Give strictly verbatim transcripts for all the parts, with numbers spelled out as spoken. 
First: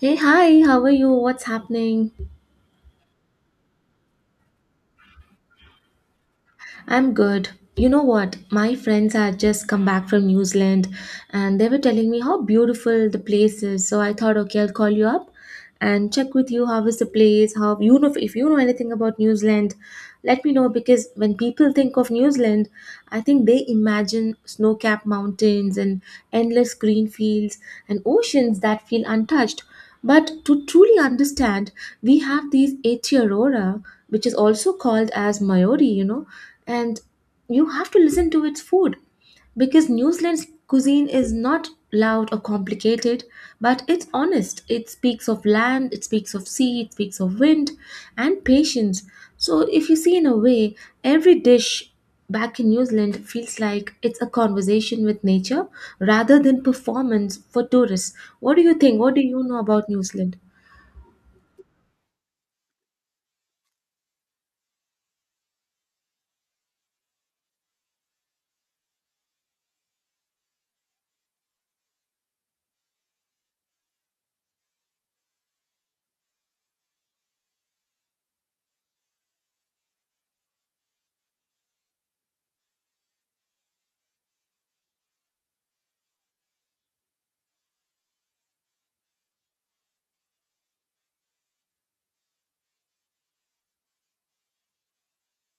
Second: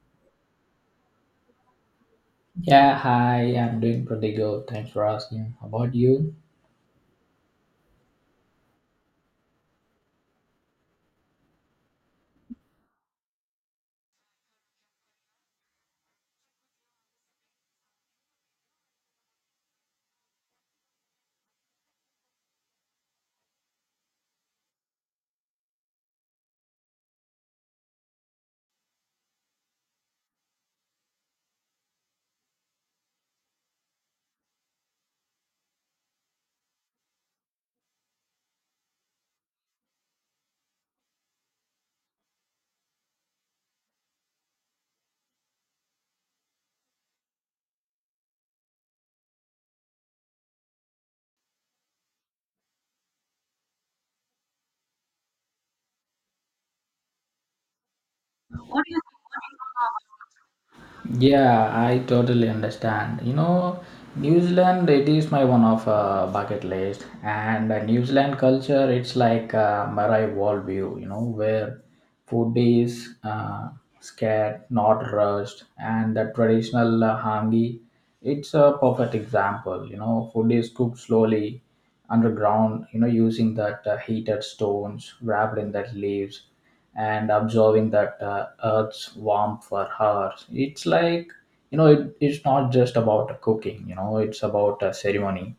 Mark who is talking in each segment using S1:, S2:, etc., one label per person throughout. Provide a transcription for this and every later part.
S1: Hey, hi, how are you? What's happening?
S2: Yeah, hi, I'm doing pretty good. Thanks for asking. How about you?
S1: I'm good. You know what? My friends had just come back from New Zealand, and they were telling me how beautiful the place is. So I thought, okay, I'll call you up and check with you how is the place, how you know if you know anything about New Zealand, let me know. Because when people think of New Zealand, I think they imagine snow-capped mountains and endless green fields and oceans that feel untouched. But to truly understand, we have these Aetiorora, which is also called as Mayori, you know, and you have to listen to its food, because New Zealand's cuisine is not loud or complicated, but it's honest. It speaks of land, it speaks of sea, it speaks of wind and patience. So, if you see, in a way, every dish back in New Zealand feels like it's a conversation with nature rather than performance for tourists. What do you think? What do you know about New Zealand?
S2: Yeah, I totally understand. You know, New Zealand, it is my one of uh, bucket list. And uh, New Zealand culture, it's like uh, Marai worldview, you know, where food is uh, scared, not rushed. And the traditional uh, hangi, it's a perfect example. You know, food is cooked slowly underground, you know, using that uh, heated stones wrapped in that leaves and observing that uh, earth's warmth for hours. It's like, you know it, it's not just about cooking. You know it's about a ceremony.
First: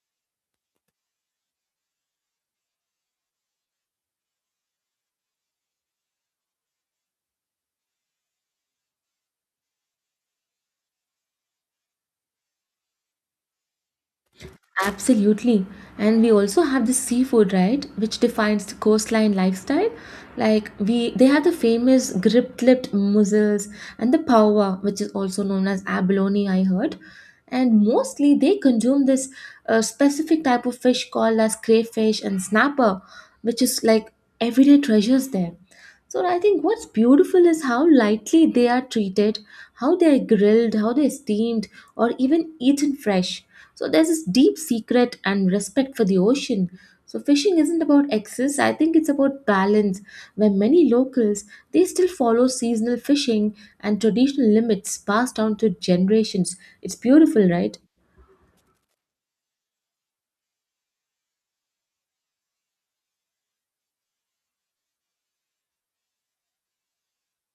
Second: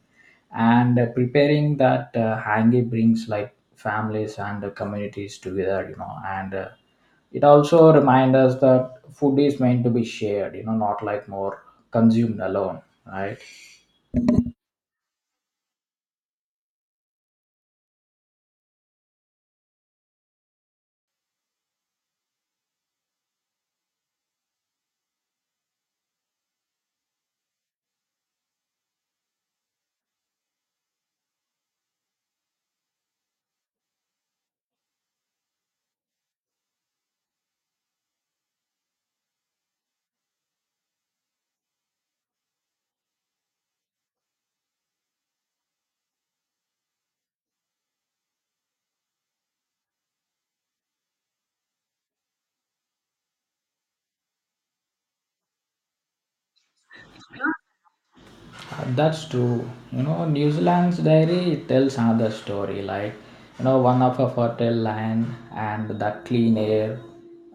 S2: And uh, preparing that uh, hangi brings like families and uh, communities together. You know and uh, it also reminds us that food is meant to be shared, you know not like more consumed alone, right.
S1: Absolutely. And we also have the seafood, right, which defines the coastline lifestyle. Like we they have the famous grip-lipped mussels and the pawa, which is also known as abalone, I heard. And mostly they consume this uh, specific type of fish called as crayfish and snapper, which is like everyday treasures there. So I think what's beautiful is how lightly they are treated, how they are grilled, how they're steamed, or even eaten fresh. So there's this deep secret and respect for the ocean. So fishing isn't about excess, I think it's about balance, where many locals, they still follow seasonal fishing and traditional limits passed down to generations. It's beautiful, right?
S2: Uh, That's true. You know, New Zealand's diary tells another story. Like, you know, one of a fertile land and the clean air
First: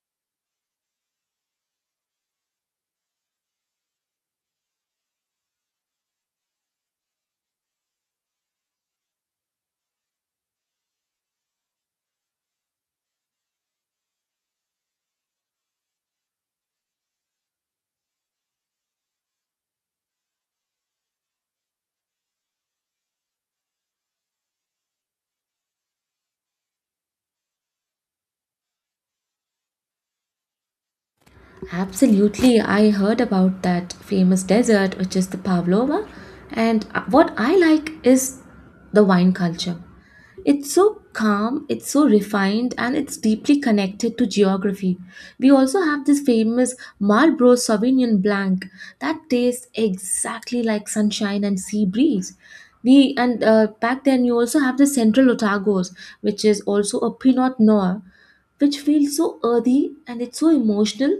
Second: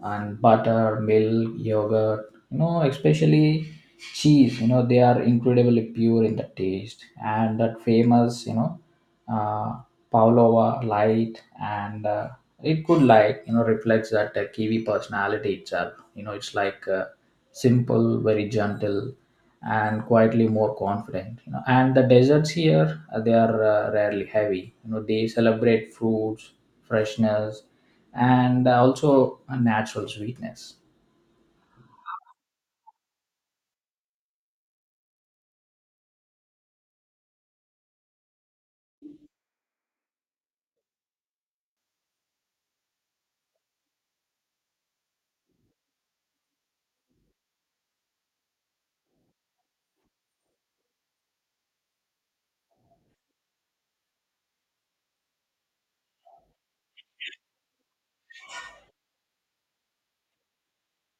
S2: and butter, milk, yogurt. You know, especially cheese. You know, they are incredibly pure in the taste. And that famous, you know, uh, Pavlova light, and uh, it could like you know reflects that uh, Kiwi personality itself. You know, it's like uh, simple, very gentle, and quietly more confident. You know, and the deserts here uh, they are uh, rarely heavy. You know, they celebrate fruits, freshness, and uh, also a natural sweetness.
S1: Absolutely. I heard about that famous desert, which is the Pavlova. And uh, what I like is the wine culture. It's so calm, it's so refined, and it's deeply connected to geography. We also have this famous Marlborough Sauvignon Blanc that tastes exactly like sunshine and sea breeze. We and uh, Back then, you also have the Central Otago's, which is also a Pinot Noir, which feels so earthy and it's so emotional.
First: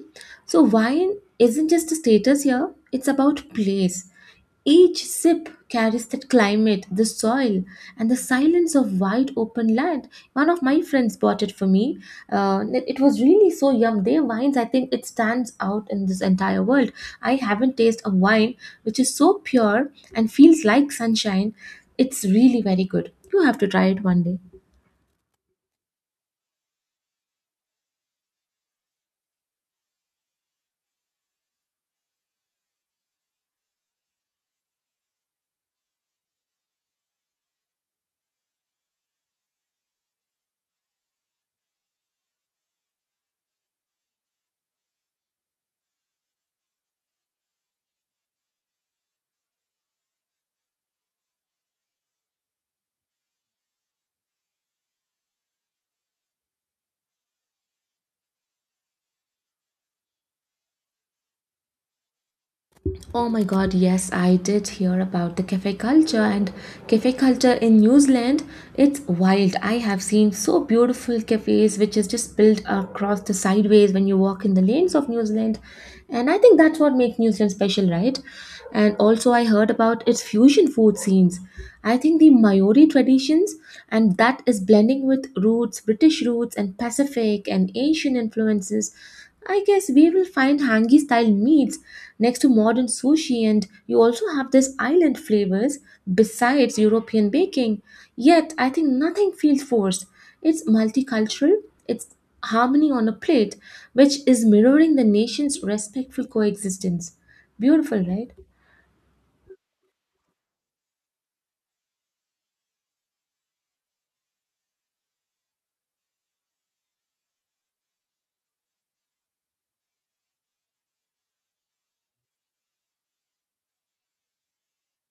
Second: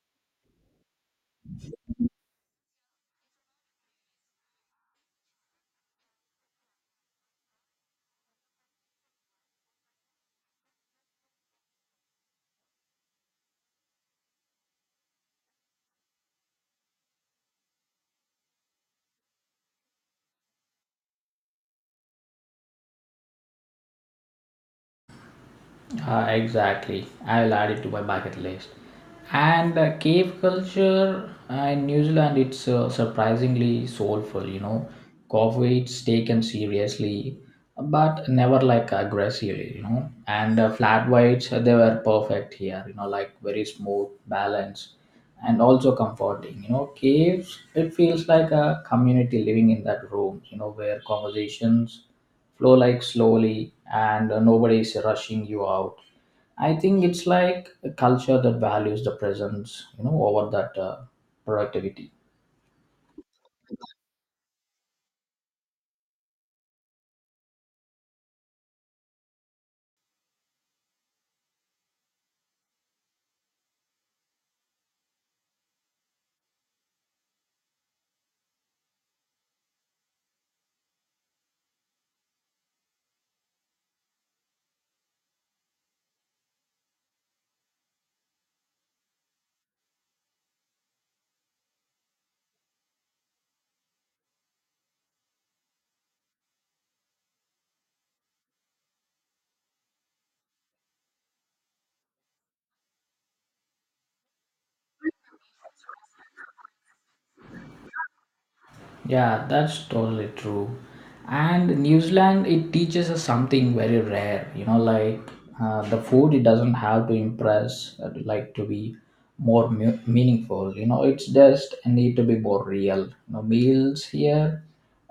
S1: So wine isn't just a status here, it's about place. Each sip carries that climate, the soil, and the silence of wide open land. One of my friends bought it for me. Uh, it it was really so yum. Their wines, I think it stands out in this entire world. I haven't tasted a wine which is so pure and feels like sunshine. It's really very good. You have to try it one day.
S2: Uh, exactly. I will add it to my bucket list. And uh, cave culture uh, in New Zealand, it's uh, surprisingly soulful, you know. Coffee, it's taken seriously, but never like aggressively, you know. And uh, flat whites, uh, they were perfect here, you know, like very smooth, balanced, and also comforting. You know, caves, it feels like a community living in that room, you know, where conversations flow like slowly and uh, nobody is rushing you out. I think it's like a culture that values the presence you know over that uh, productivity.
S1: Oh my god, yes, I did hear about the cafe culture and cafe culture in New Zealand. It's wild. I have seen so beautiful cafes, which is just built across the sideways when you walk in the lanes of New Zealand. And I think that's what makes New Zealand special, right? And also I heard about its fusion food scenes. I think the Maori traditions and that is blending with roots, British roots and Pacific and Asian influences. I guess we will find hangi style meats next to modern sushi, and you also have this island flavors besides European baking. Yet, I think nothing feels forced. It's multicultural, it's harmony on a plate, which is mirroring the nation's respectful coexistence. Beautiful, right?
S2: Yeah, that's totally true. And New Zealand, it teaches us something very rare. You know, like uh, the food, it doesn't have to impress, uh, like to be more mu- meaningful. You know, it's just need to be more real. You know, meals here,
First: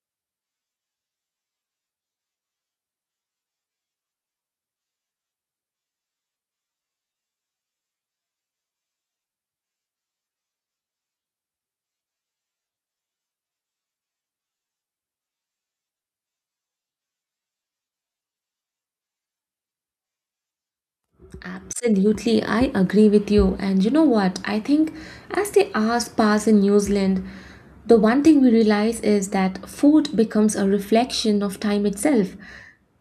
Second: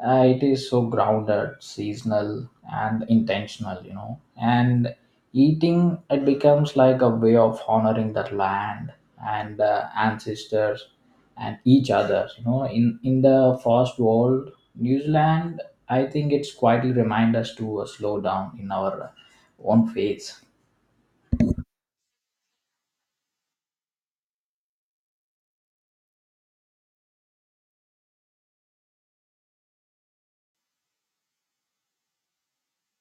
S2: uh, it is so grounded, seasonal, and intentional. You know, and eating it becomes like a way of honoring that land and uh, ancestors and each other. You know, in in the first world, New Zealand, I think it's quietly remind us to uh, slow down in our own pace.
S1: Absolutely, I agree with you. And you know what? I think as the hours pass in New Zealand, the one thing we realize is that food becomes a reflection of time itself.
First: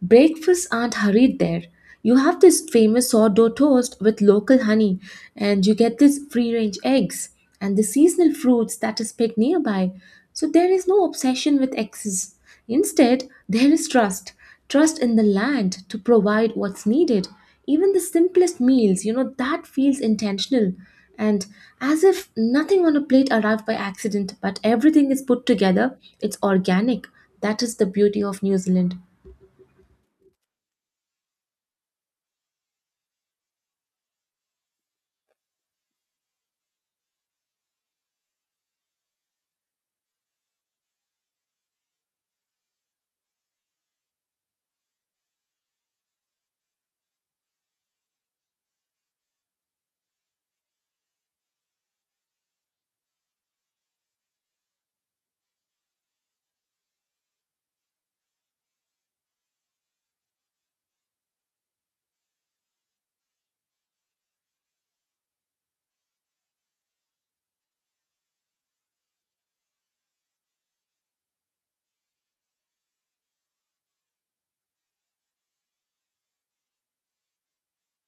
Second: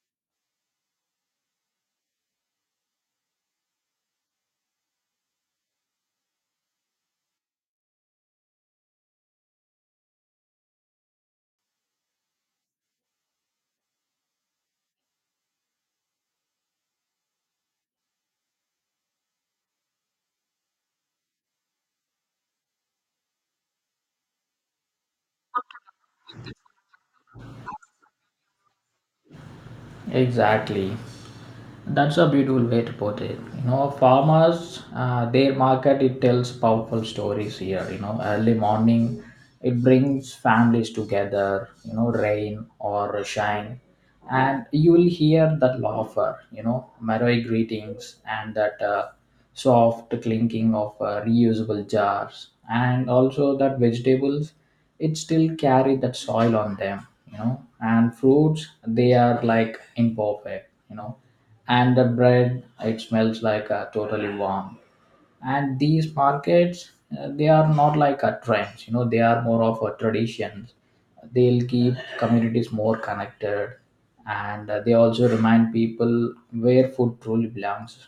S1: Breakfasts aren't hurried there. You have this famous sourdough toast with local honey, and you get these free range eggs and the seasonal fruits that is picked nearby. So there is no obsession with excess. Instead, there is trust, trust in the land to provide what's needed. Even the simplest meals, you know, that feels intentional, and as if nothing on a plate arrived by accident, but everything is put together, it's organic. That is the beauty of New Zealand.
S2: Exactly. That's a beautiful way to put it. You know, farmers, uh, their market it tells powerful stories here. You know, early morning, it brings families together. You know, rain or shine, and you will hear that laughter. You know, merry greetings and that uh, soft clinking of uh, reusable jars, and also that vegetables, it still carry that soil on them. You know, and fruits they are like imperfect. You know and the bread it smells like uh, totally warm. And these markets uh, they are not like a trends. You know they are more of a traditions. They'll keep communities more connected, and uh, they also remind people where food truly belongs.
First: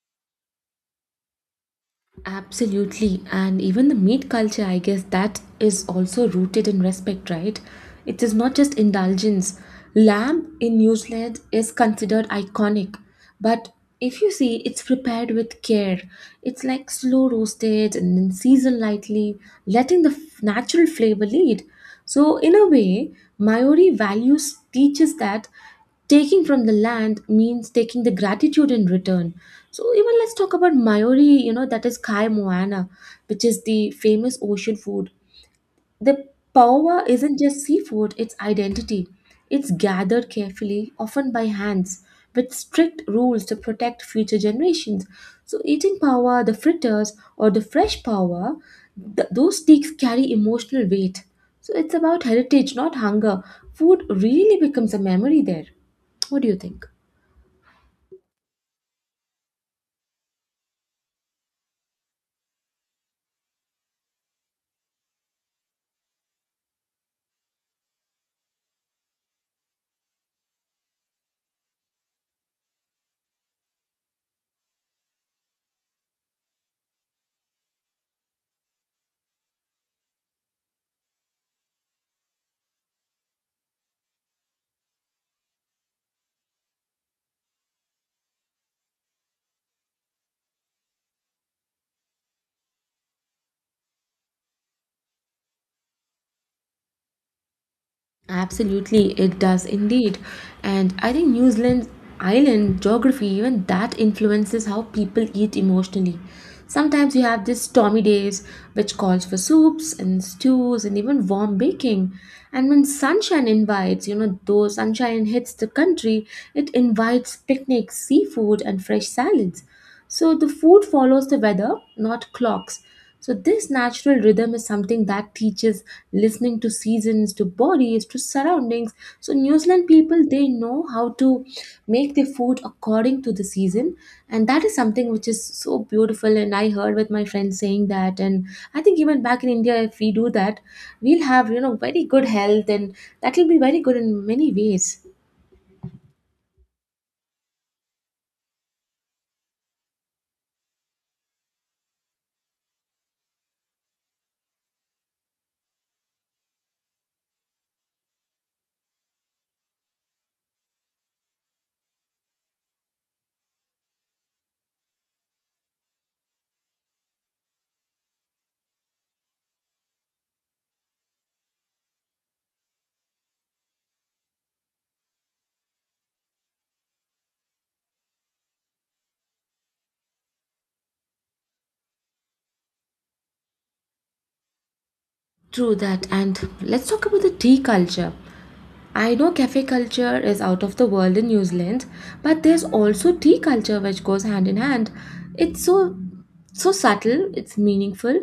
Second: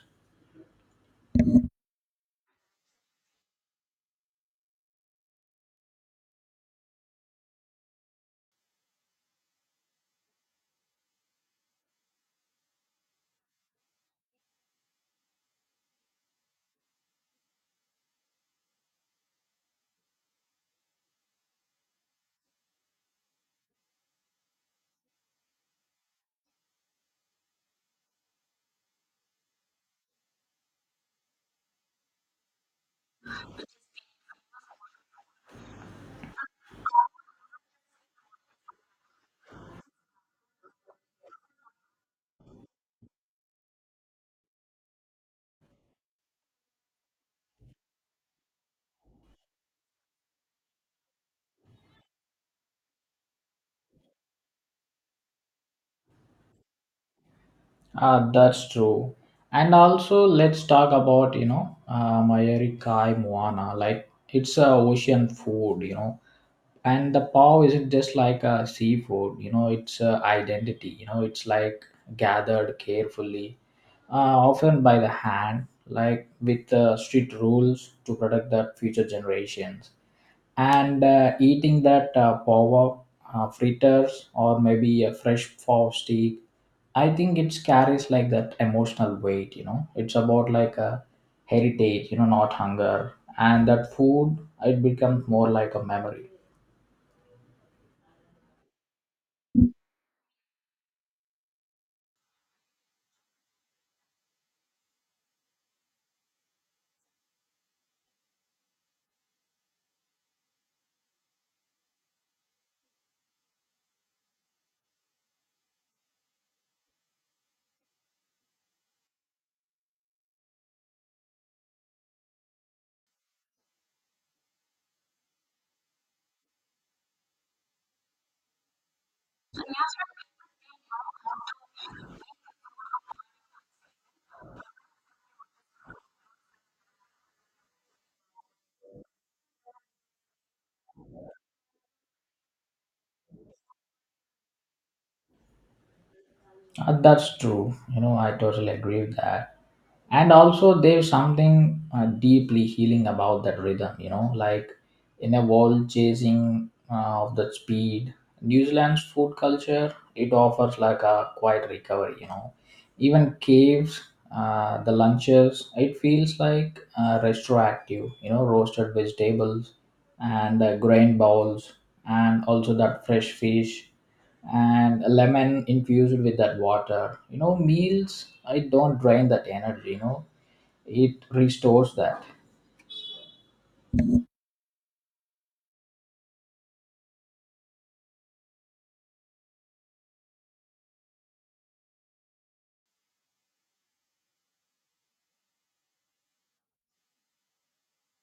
S1: Absolutely. And even the meat culture, I guess that is also rooted in respect, right? It is not just indulgence. Lamb in New Zealand is considered iconic. But if you see, it's prepared with care. It's like slow roasted and then seasoned lightly, letting the f- natural flavor lead. So, in a way, Maori values teaches that taking from the land means taking the gratitude in return. So even let's talk about Mayori, you know, that is Kai Moana, which is the famous ocean food. The paowa isn't just seafood, it's identity. It's gathered carefully, often by hands, with strict rules to protect future generations. So, eating paowa, the fritters, or the fresh paowa, th- those steaks carry emotional weight. So, it's about heritage, not hunger. Food really becomes a memory there. What do you think?
S2: ah That's true. And also let's talk about you know uh, mayari kai moana. Like, it's a ocean food. You know and the pav isn't just like a seafood. You know it's a identity. You know it's like gathered carefully, uh, often by the hand, like with uh, strict rules to protect the future generations. And uh, eating that uh, pav, uh, fritters or maybe a fresh pav steak, I think it carries like that emotional weight. You know it's about like a heritage, you know not hunger. And that food, it becomes more like a memory.
S1: Absolutely, it does indeed. And I think New Zealand's island geography, even that influences how people eat emotionally. Sometimes you have these stormy days, which calls for soups and stews and even warm baking. And when sunshine invites, you know, though sunshine hits the country, it invites picnics, seafood, and fresh salads. So the food follows the weather, not clocks. So this natural rhythm is something that teaches listening to seasons, to bodies, to surroundings. So New Zealand people, they know how to make their food according to the season, and that is something which is so beautiful. And I heard with my friends saying that, and I think even back in India, if we do that, we'll have, you know, very good health, and that will be very good in many ways.
S2: Uh, that's true. You know, I totally agree with that. And also, there's something uh, deeply healing about that rhythm. You know, like in a world chasing uh, of the speed, New Zealand's food culture it offers like a quiet recovery. You know, even caves, uh, the lunches, it feels like uh, retroactive. You know, roasted vegetables and uh, grain bowls, and also that fresh fish and a lemon infused with that water. You know, meals, I don't drain that energy, you know, it restores that.
S1: True that. And let's talk about the tea culture. I know cafe culture is out of the world in New Zealand, but there's also tea culture which goes hand in hand. It's so so subtle, it's meaningful.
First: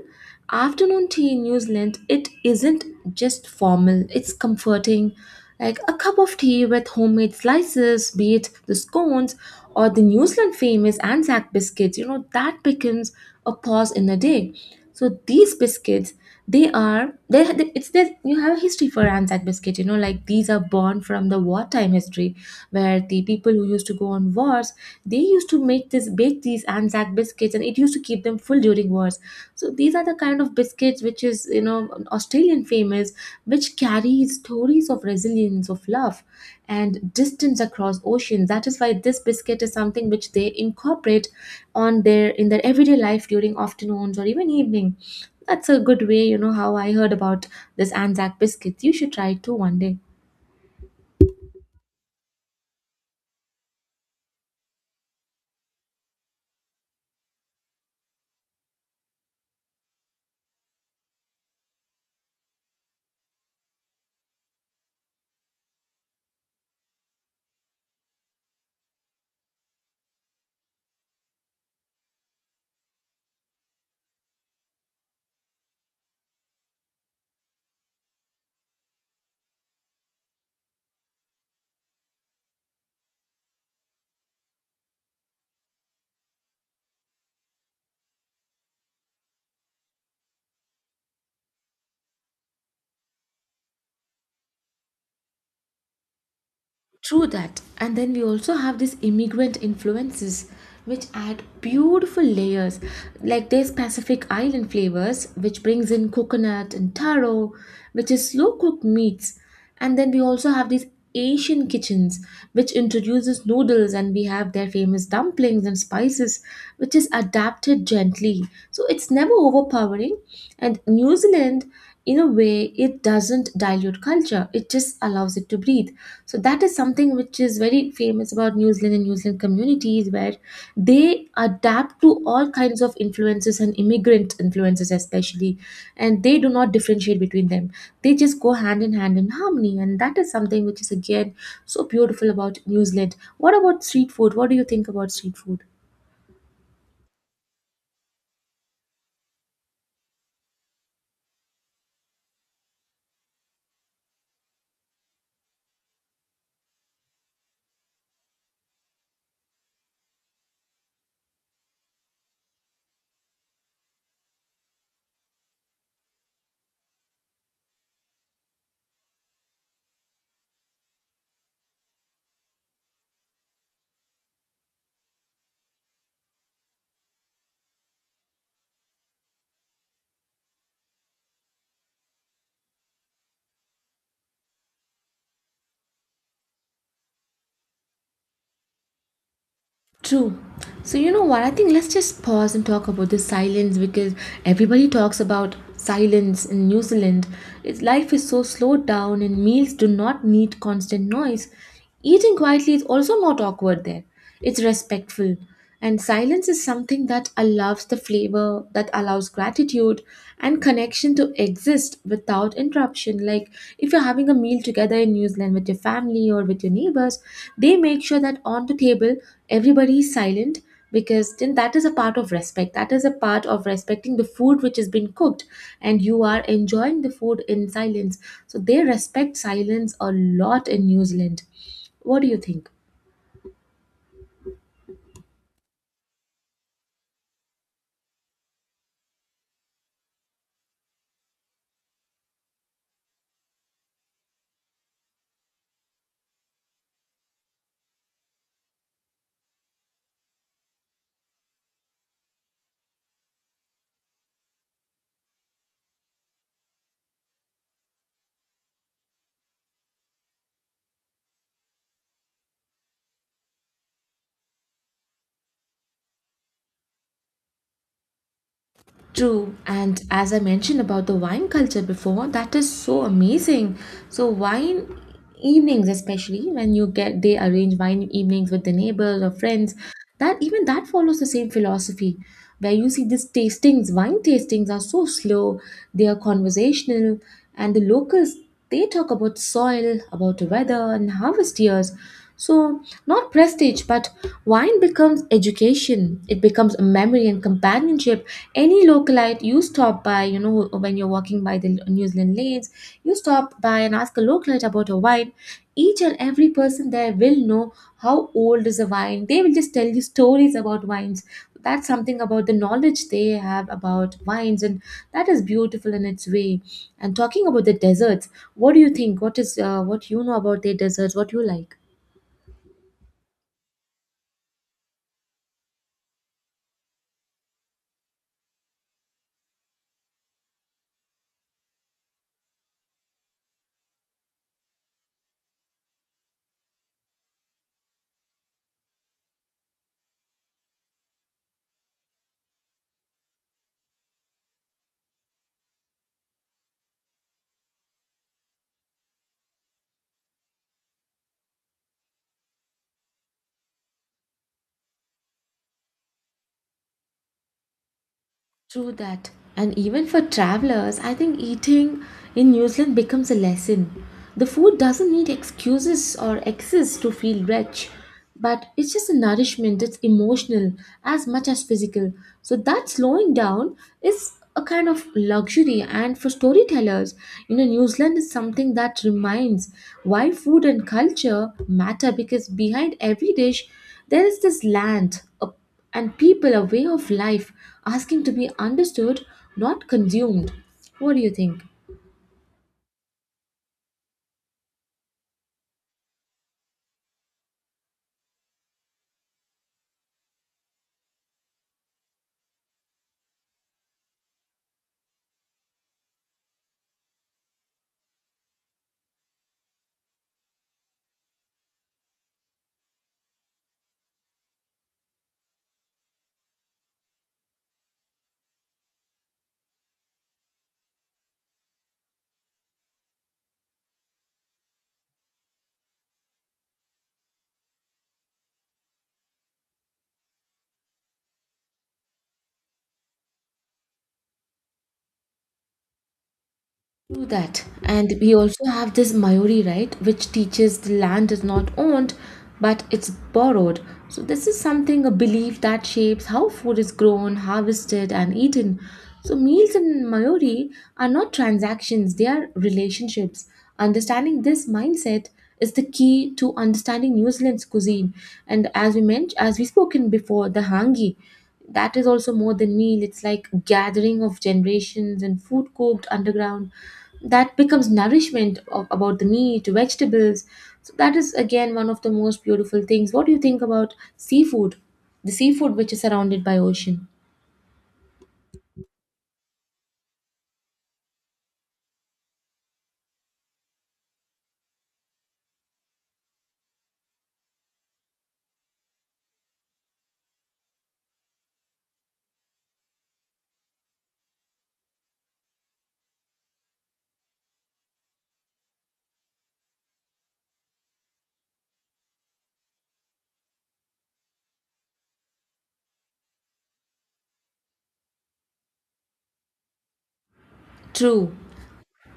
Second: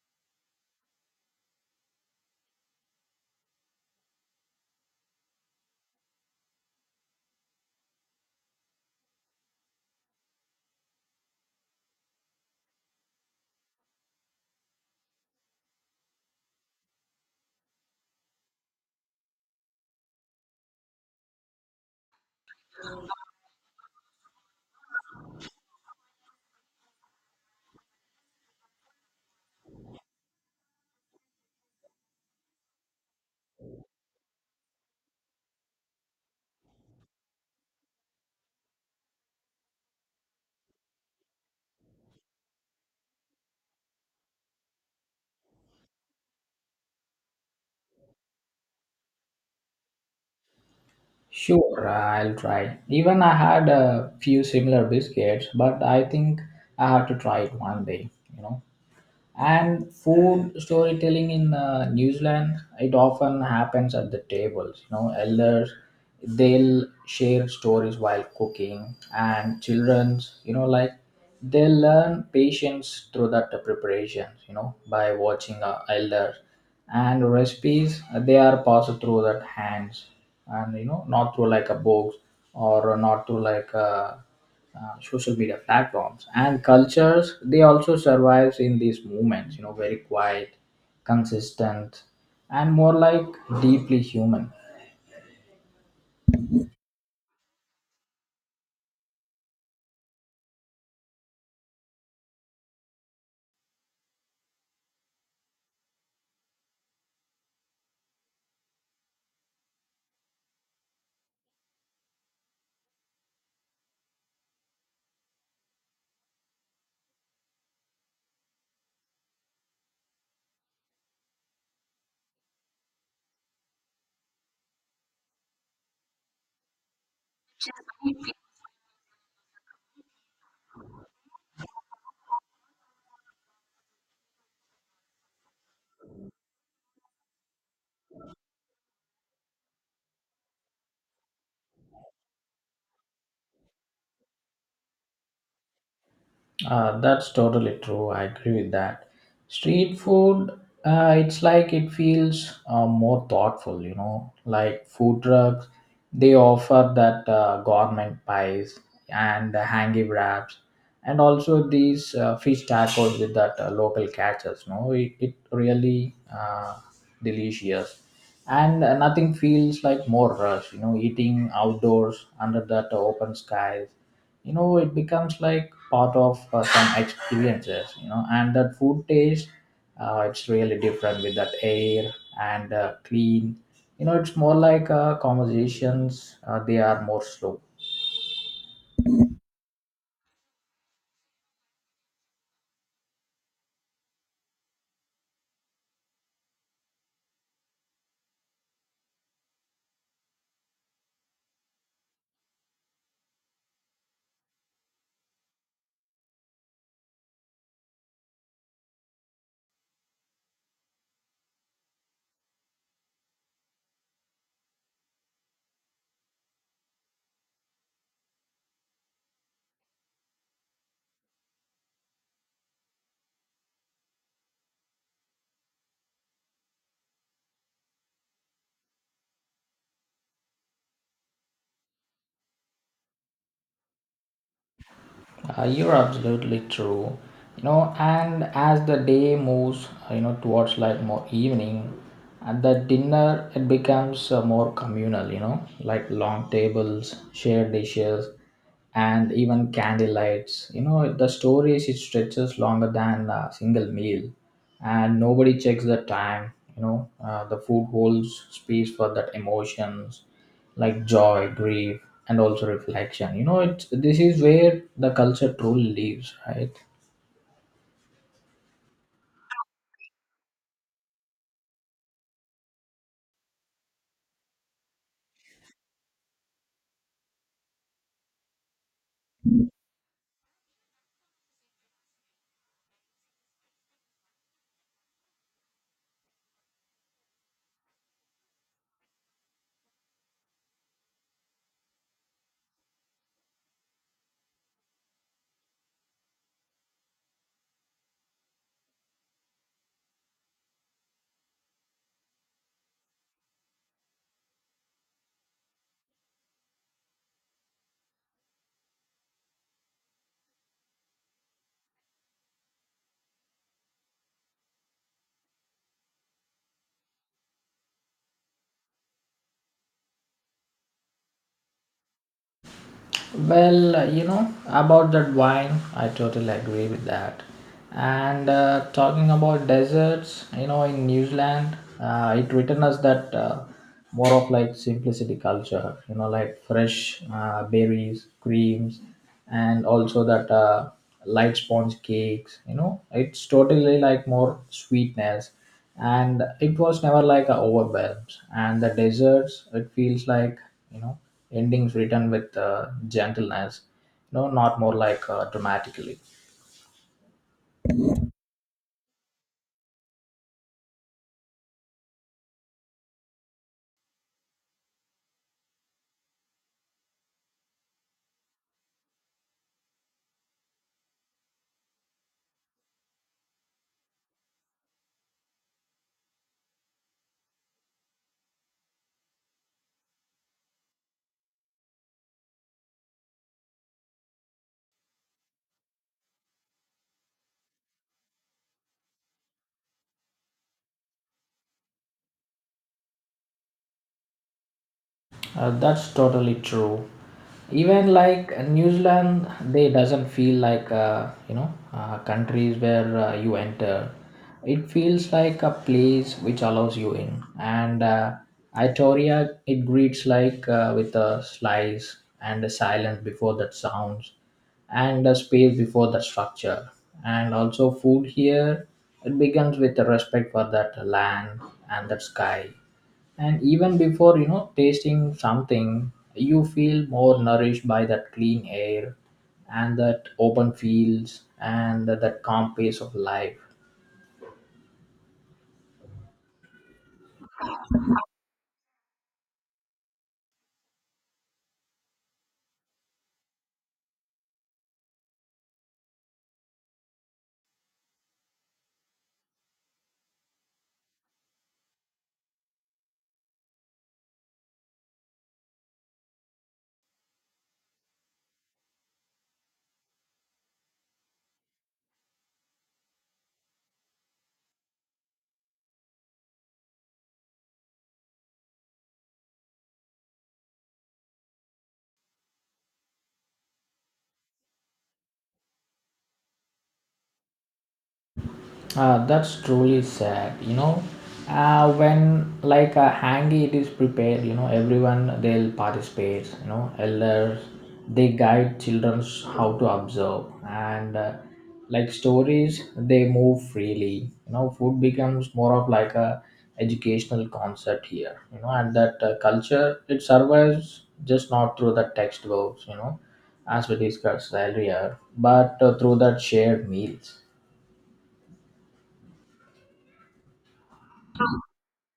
S1: Afternoon tea in New Zealand, it isn't just formal, it's comforting. Like a cup of tea with homemade slices, be it the scones or the New Zealand famous Anzac biscuits, you know, that becomes a pause in the day. So these biscuits, they are they it's this, you have a history for anzac biscuit, you know, like these are born from the wartime history, where the people who used to go on wars, they used to make this bake these anzac biscuits, and it used to keep them full during wars. So these are the kind of biscuits which is, you know, australian famous, which carry stories of resilience, of love, and distance across oceans. That is why this biscuit is something which they incorporate on their in their everyday life during afternoons or even evening. That's a good way, you know, how I heard about this Anzac biscuits. You should try it too one day.
S2: Sure, I'll try. Even I had a few similar biscuits, but I think I have to try it one day, you know. And food storytelling in uh, New Zealand, it often happens at the tables. You know, elders, they'll share stories while cooking, and childrens, you know, like they learn patience through that preparation. You know, by watching uh, elders and recipes, uh, they are passed through that hands, and you know, not through like a book or not through like a uh, social media platforms. And cultures they also survives in these movements, you know very quiet, consistent, and more like deeply human.
S1: True that. And then we also have these immigrant influences which add beautiful layers. Like there's Pacific Island flavors, which brings in coconut and taro, which is slow cooked meats. And then we also have these Asian kitchens, which introduces noodles, and we have their famous dumplings and spices, which is adapted gently. So it's never overpowering. And New Zealand, in a way, it doesn't dilute culture, it just allows it to breathe. So that is something which is very famous about New Zealand and New Zealand communities, where they adapt to all kinds of influences and immigrant influences especially, and they do not differentiate between them. They just go hand in hand in harmony, and that is something which is again so beautiful about New Zealand. What about street food? What do you think about street food?
S2: Uh, that's totally true. I agree with that. Street food, uh, it's like it feels uh, more thoughtful, you know, like food trucks, they offer that uh, gourmet pies and the hangi wraps and also these uh, fish tacos with that uh, local catches, no? It, it really uh, delicious. And uh, nothing feels like more rush, you know, eating outdoors under that open skies. You know it becomes like part of uh, some experiences. You know and that food taste, uh, it's really different with that air and uh, clean. You know it's more like uh, conversations, uh, they are more slow.
S1: True. So, you know what? I think let's just pause and talk about the silence, because everybody talks about silence in New Zealand. It's, life is so slowed down, and meals do not need constant noise. Eating quietly is also not awkward there, it's respectful. And silence is something that allows the flavor, that allows gratitude and connection to exist without interruption. Like if you're having a meal together in New Zealand with your family or with your neighbors, they make sure that on the table everybody is silent, because then that is a part of respect. That is a part of respecting the food which has been cooked, and you are enjoying the food in silence. So they respect silence a lot in New Zealand. What do you think?
S2: Uh, you're absolutely true. You know, and as the day moves, uh, you know, towards like more evening, at the dinner it becomes uh, more communal. You know, like long tables, shared dishes, and even candle lights. You know, the stories it stretches longer than a single meal, and nobody checks the time. You know, uh, the food holds space for that emotions like joy, grief, and also reflection. You know, it this is where the culture truly lives, right?
S1: True, and as I mentioned about the wine culture before, that is so amazing. So wine evenings, especially when you get, they arrange wine evenings with the neighbors or friends, that even that follows the same philosophy, where you see these tastings, wine tastings are so slow, they are conversational, and the locals, they talk about soil, about weather and harvest years. So not prestige, but wine becomes education. It becomes a memory and companionship. Any localite you stop by, you know, when you're walking by the New Zealand lanes, you stop by and ask a localite about a wine, each and every person there will know how old is a wine. They will just tell you stories about wines. That's something about the knowledge they have about wines, and that is beautiful in its way. And talking about the deserts, what do you think, what is uh, what you know about their deserts, what you like?
S2: Well, you know, about that wine, I totally agree with that. And uh, talking about deserts, you know, in New Zealand, uh, it written us that uh, more of like simplicity culture, you know, like fresh uh, berries, creams, and also that uh, light sponge cakes, you know, it's totally like more sweetness. And it was never like a overwhelmed. And the deserts it feels like, you know endings written with uh, gentleness. No, not more like uh, dramatically.
S1: True that. And even for travelers, I think eating in New Zealand becomes a lesson. The food doesn't need excuses or excess to feel rich, but it's just a nourishment that's emotional as much as physical. So that slowing down is a kind of luxury, and for storytellers, you know, New Zealand is something that reminds why food and culture matter, because behind every dish there is this land, a and people, a way of life asking to be understood, not consumed. What do you think?
S2: Uh, that's totally true. Even like New Zealand, they doesn't feel like uh, you know uh, countries where uh, you enter. It feels like a place which allows you in, and uh, Itoria it greets like uh, with a slice and a silence before that sounds, and a space before the structure, and also food here. It begins with a respect for that land and that sky and even before you know tasting something you feel more nourished by that clean air and that open fields and that, that calm pace of life.
S1: Do that. And we also have this Mayori, right, which teaches the land is not owned but it's borrowed. So, this is something, a belief that shapes how food is grown, harvested, and eaten. So, meals in Mayori are not transactions, they are relationships. Understanding this mindset is the key to understanding New Zealand's cuisine. And as we mentioned, as we spoken before, the hangi. That is also more than meal. It's like gathering of generations and food cooked underground. That becomes nourishment of, about the meat, vegetables. So that is again one of the most beautiful things. What do you think about seafood? The seafood which is surrounded by ocean.
S2: Uh, that's truly sad. You know, uh, when like a hangi it is prepared, you know, everyone they'll participate. You know, elders they guide childrens how to observe, and uh, like stories they move freely. You know, food becomes more of like a educational concept here. You know, and that uh, culture it survives just not through the textbooks. You know, as we discussed earlier, but uh, through that shared meals.
S1: True.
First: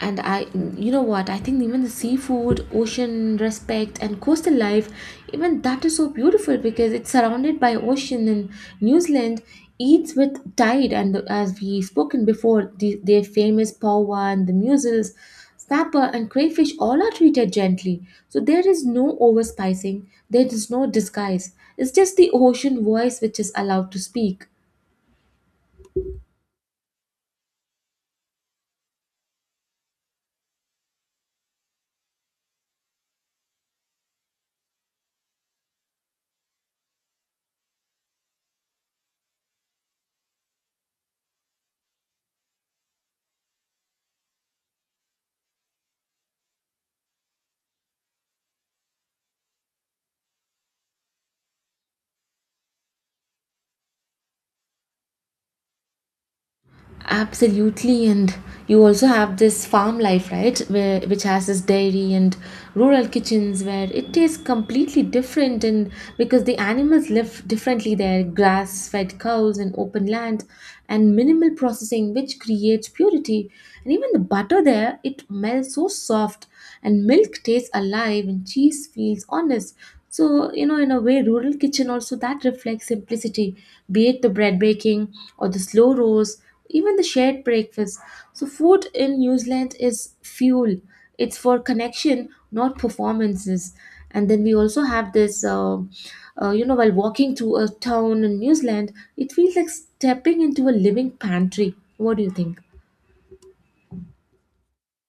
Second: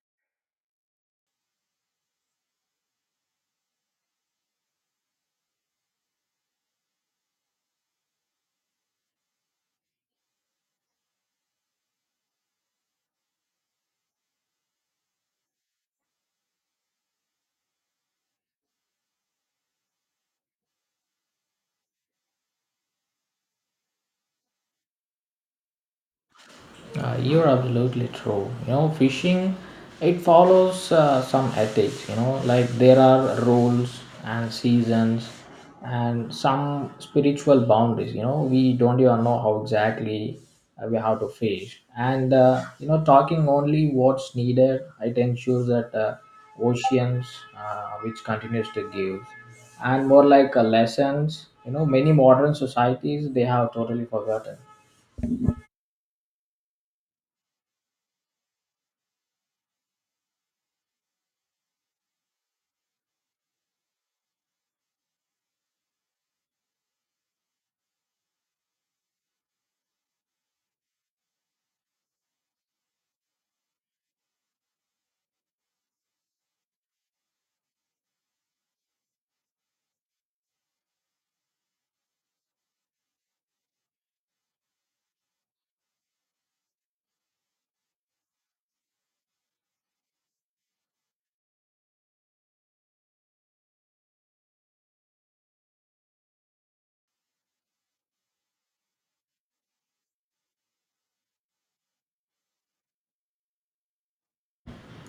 S1: and i you know what I think, even the seafood, ocean respect and coastal life, even that is so beautiful because it's surrounded by ocean. And New Zealand eats with tide, and as we spoken before, the, their famous pawa and the mussels, snapper and crayfish all are treated gently. So there is no overspicing, there is no disguise. It's just the ocean voice which is allowed to speak.
S2: Uh, you're absolutely true. You know, fishing it follows uh, some ethics. You know, like there are rules and seasons and some spiritual boundaries. You know, we don't even know how exactly uh, we have to fish. And uh, you know, talking only what's needed, it ensures that uh, oceans uh, which continues to give and more like uh, lessons. You know, many modern societies they have totally forgotten.
S1: Absolutely, and you also have this farm life, right? Where which has this dairy and rural kitchens where it is completely different, and because the animals live differently there, grass-fed cows and open land, and minimal processing, which creates purity. And even the butter there, it melts so soft, and milk tastes alive, and cheese feels honest. So, you know, in a way, rural kitchen also that reflects simplicity, be it the bread baking or the slow roast, even the shared breakfast. So, food in New Zealand is fuel, it's for connection, not performances. And then we also have this, uh, uh, you know, while walking through a town in New Zealand, it feels like stepping into a living pantry. What do you think?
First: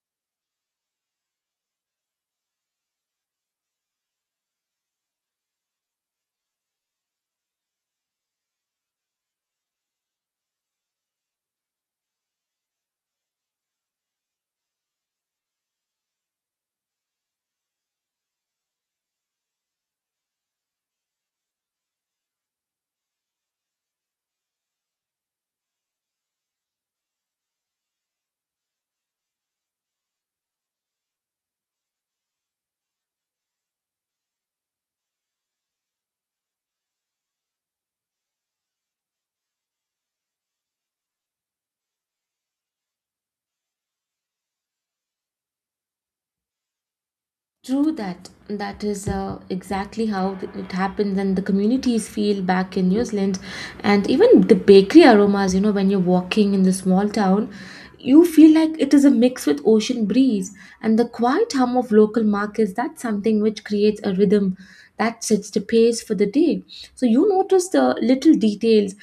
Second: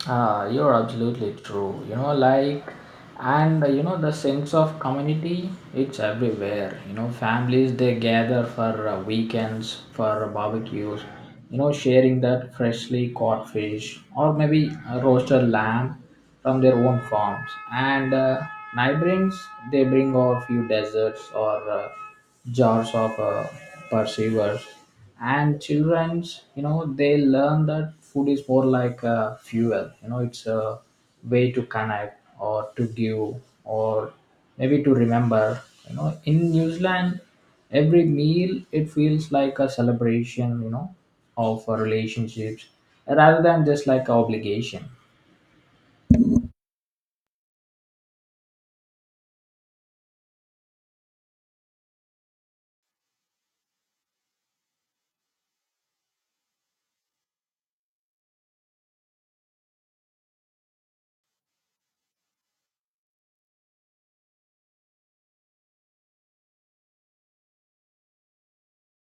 S2: Ah, you're absolutely true. You know, like, and uh, you know, the sense of community, it's everywhere. You know, families they gather for uh, weekends, for barbecues, you know, sharing that freshly caught fish or maybe a roasted lamb from their own farms. And uh, neighborings they bring a few desserts or uh, jars of uh, perceivers. And children's you know they learn that food is more like uh, fuel. You know it's a way to connect or to give or maybe to remember. You know in New Zealand every meal it feels like a celebration, you know of uh, relationships rather than just like an obligation.
S1: True that. That is uh, exactly how it happens, and the communities feel back in New Zealand, and even the bakery aromas. You know, when you're walking in the small town, you feel like it is a mix with ocean breeze and the quiet hum of local markets. That's something which creates a rhythm that sets the pace for the day. So you notice the little details,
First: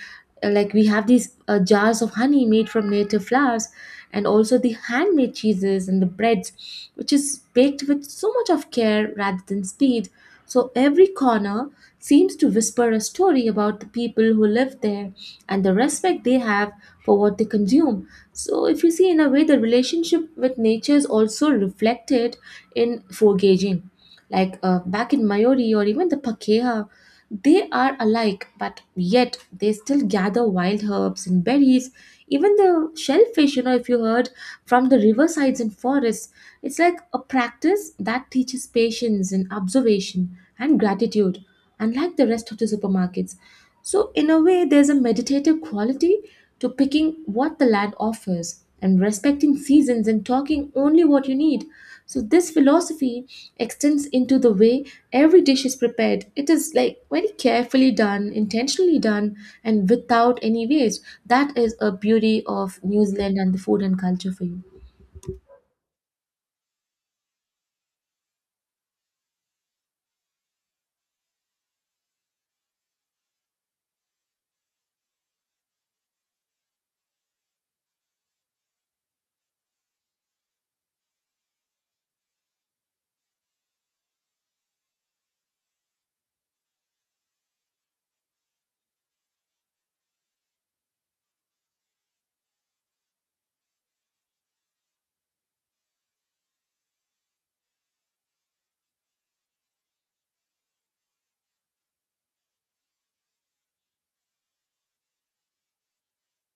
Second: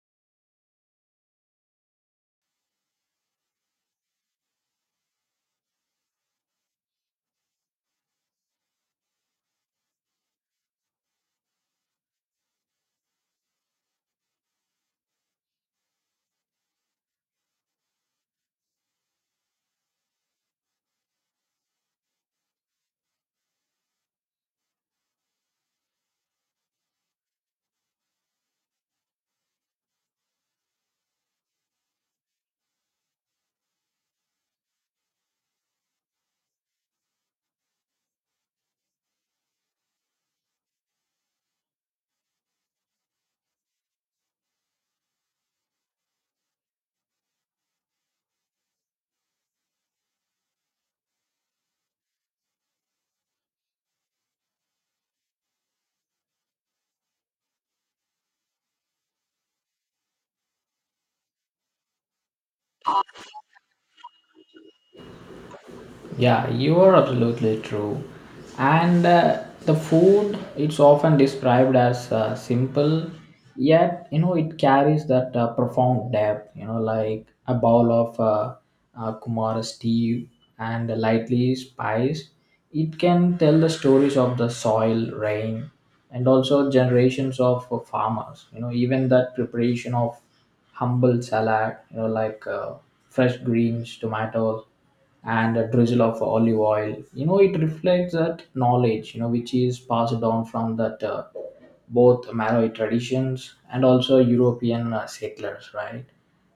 S1: uh, like we have these uh, jars of honey made from native flowers, and also the handmade cheeses and the breads which is baked with so much of care rather than speed. So every corner seems to whisper a story about the people who live there and the respect they have for what they consume. So if you see, in a way the relationship with nature is also reflected in foraging, like uh, back in Mayori or even the Pakeha, they are alike, but yet they still gather wild herbs and berries, even the shellfish, you know, if you heard, from the riversides and forests. It's like a practice that teaches patience and observation and gratitude, unlike the rest of the supermarkets. So, in a way, there's a meditative quality to picking what the land offers and respecting seasons and talking only what you need. So, this philosophy extends into the way every dish is prepared. It is like very carefully done, intentionally done, and without any waste. That is a beauty of New Zealand and the food and culture for you.
S2: Yeah, you are absolutely true. And uh, the food, it's often described as uh, simple, yet you know it carries that uh, profound depth. You know, like a bowl of uh, uh, Kumara stew and lightly spiced, it can tell the stories of the soil, rain, and also generations of uh, farmers. You know, even that preparation of humble salad. You know, like uh, fresh greens, tomatoes and a drizzle of olive oil. You know it reflects that knowledge, you know which is passed down from that uh, both Malay traditions and also European uh, settlers, right.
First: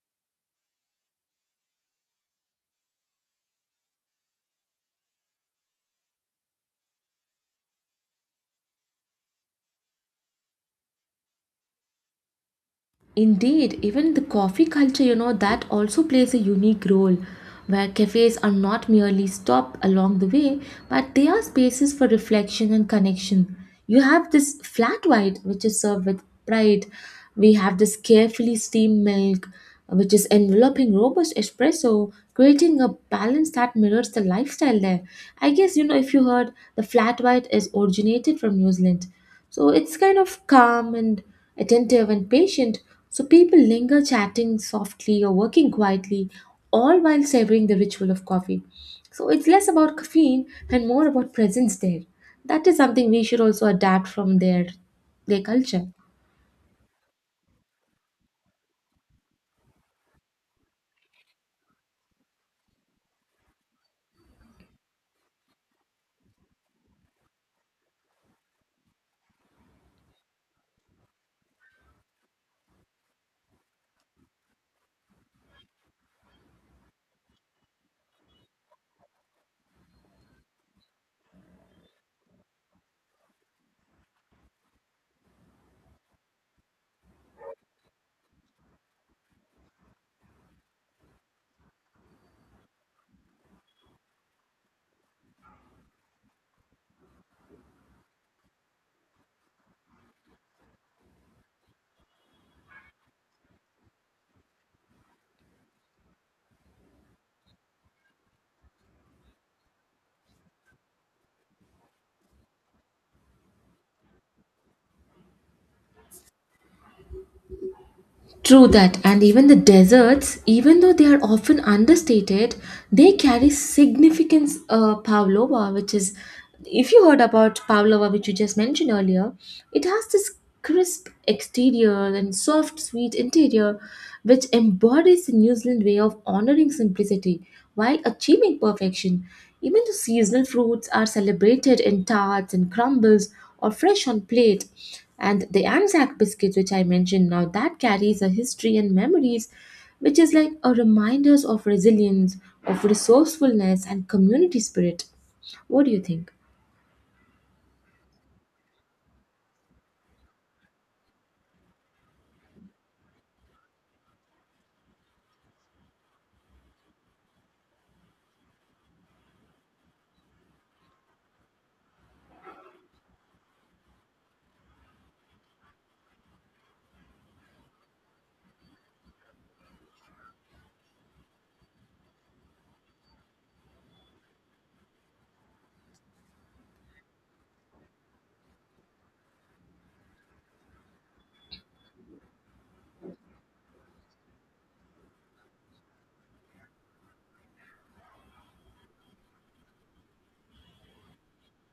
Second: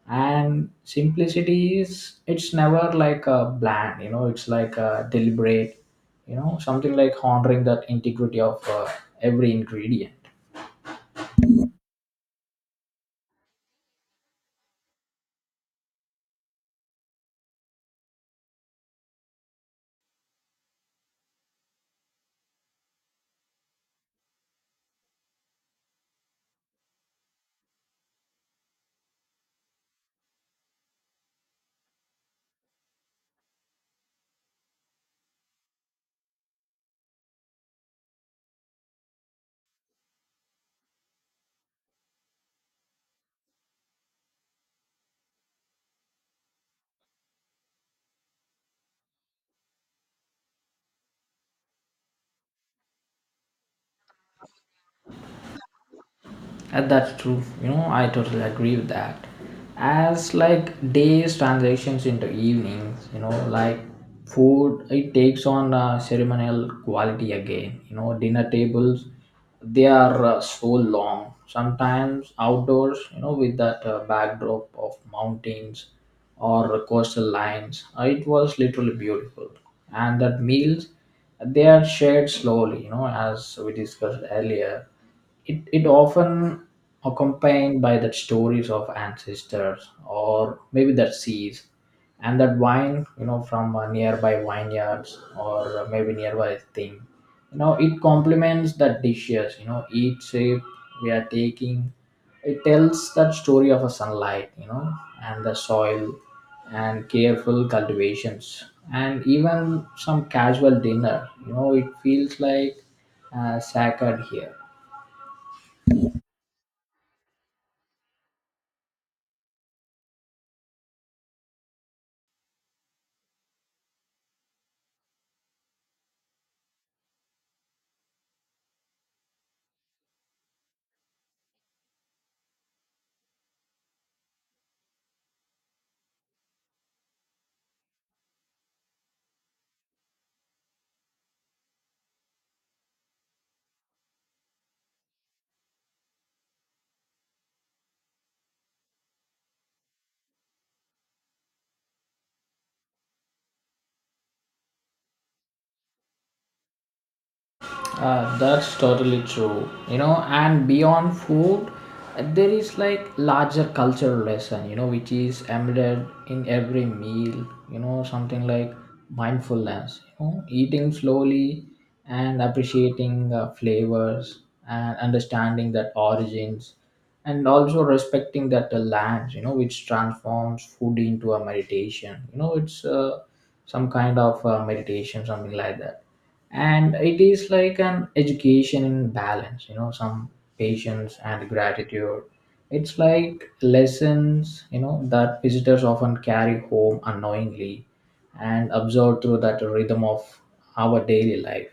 S2: And simplicity is, it's never like a bland. You know it's like a deliberate, you know something like honoring that integrity of uh, every ingredient.
S1: Indeed, even the coffee culture, you know, that also plays a unique role where cafes are not merely stop along the way, but they are spaces for reflection and connection. You have this flat white, which is served with pride. We have this carefully steamed milk, which is enveloping robust espresso, creating a balance that mirrors the lifestyle there. I guess, you know, if you heard, the flat white is originated from New Zealand, so it's kind of calm and attentive and patient. So people linger chatting softly or working quietly, all while savoring the ritual of coffee. So it's less about caffeine and more about presence there. That is something we should also adapt from their their culture.
S2: Uh, that's true. You know, I totally agree with that. As like days transitions into evenings, you know, like food, it takes on uh, ceremonial quality again. You know, dinner tables, they are uh, so long. Sometimes outdoors, you know, with that uh, backdrop of mountains or coastal lines, uh, it was literally beautiful. And that meals, they are shared slowly, you know, as we discussed earlier, it, it often accompanied by the stories of ancestors or maybe that seas and that wine, you know from uh, nearby vineyards or uh, maybe nearby thing. You know it complements the dishes, you know each shape we are taking, it tells that story of a sunlight, you know and the soil and careful cultivations. And even some casual dinner, you know it feels like uh, sacred here.
S1: True that, and even the deserts, even though they are often understated, they carry significance. Uh, pavlova, which is, if you heard about pavlova, which you just mentioned earlier, it has this crisp exterior and soft, sweet interior, which embodies the New Zealand way of honoring simplicity while achieving perfection. Even the seasonal fruits are celebrated in tarts and crumbles or fresh on plate. And the Anzac biscuits, which I mentioned now, that carries a history and memories, which is like a reminders of resilience, of resourcefulness and community spirit. What do you think?
S2: Uh, that's totally true. You know, and beyond food, uh, there is like larger cultural lesson, you know, which is embedded in every meal, you know, something like mindfulness, you know, eating slowly and appreciating uh, flavors and understanding that origins and also respecting that the lands, you know, which transforms food into a meditation. You know, it's uh, some kind of uh, meditation, something like that. And it is like an education in balance, you know some patience and gratitude. It's like lessons, you know that visitors often carry home unknowingly and absorb through that rhythm of our daily life.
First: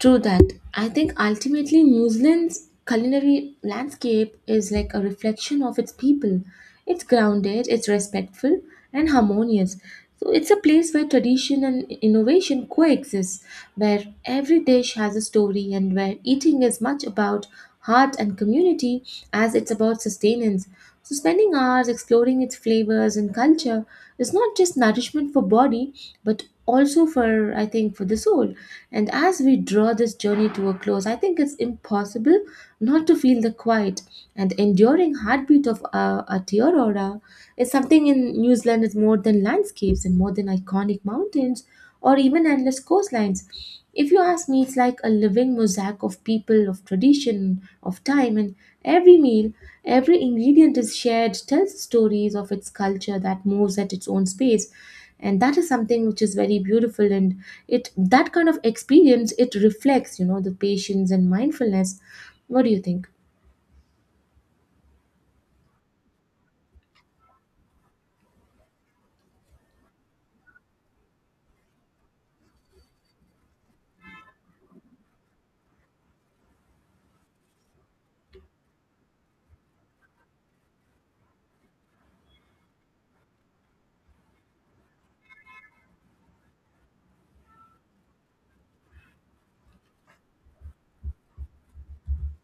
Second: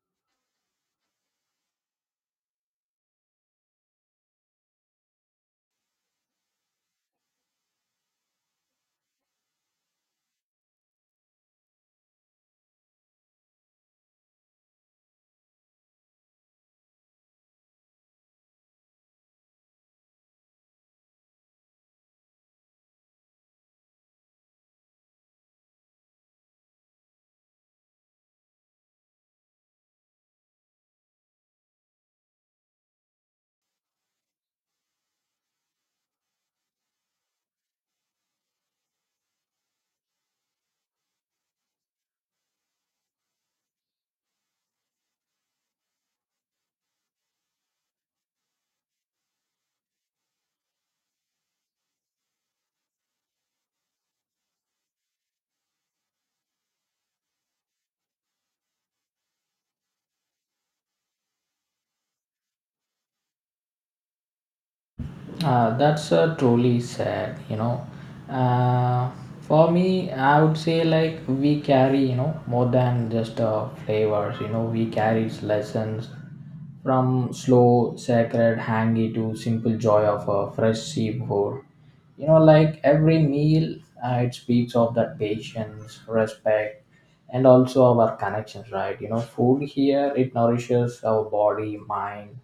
S1: True that. I think ultimately New Zealand's culinary landscape is like a reflection of its people. It's grounded, it's respectful, and harmonious. So it's a place where tradition and innovation coexist, where every dish has a story, and where eating is much about heart and community as it's about sustenance. So spending hours exploring its flavors and culture is not just nourishment for body but also for, I think, for the soul. And as we draw this journey to a close, I think it's impossible not to feel the quiet and enduring heartbeat of uh, Aotearoa. Is something in New Zealand is more than landscapes and more than iconic mountains or even endless coastlines. If you ask me, it's like a living mosaic of people, of tradition, of time, and every meal, every ingredient is shared, tells stories of its culture that moves at its own space. And that is something which is very beautiful, and it that kind of experience it reflects, you know, the patience and mindfulness. What do you think?
S2: Uh, that's uh, truly sad, you know. Uh, for me, I would say like we carry, you know, more than just uh, flavors. You know, we carry lessons From slow, sacred hangi to simple joy of a fresh seafood. You know, like every meal, uh, it speaks of that patience, respect, and also our connections, right? You know, food here, it nourishes our body, mind,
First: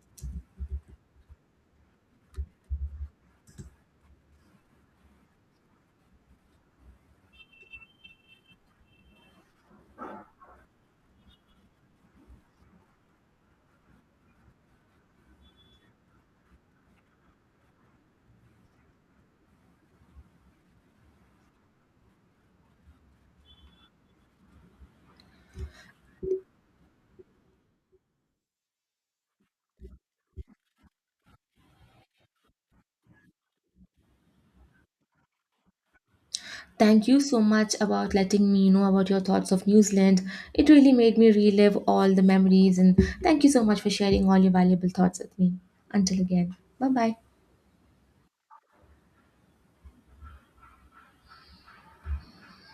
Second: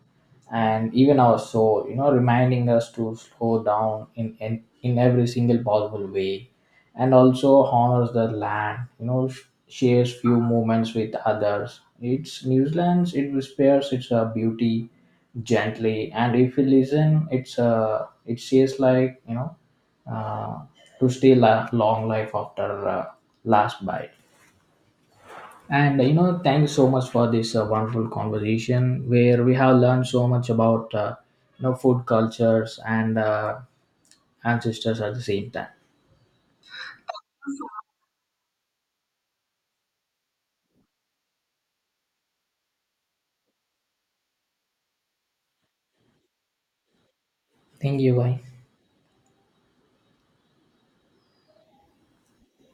S2: and even our soul, you know, reminding us to slow down in, in, in every single possible way, and also honors the land. You know sh- shares few moments with others. It's New Zealand, it spares its uh, beauty gently. And if you listen, it's uh, it says like, you know uh, to stay la- long life after uh, last bite. And you know, thank you so much for this uh, wonderful conversation where we have learned so much about uh, you know food cultures and uh, ancestors at the same time.
S1: Thank you so much about letting me know about your thoughts of New Zealand. It really made me relive all the memories, and thank you so much for sharing all your valuable thoughts with me. Until again. Bye bye.
S2: Thank you. Bye.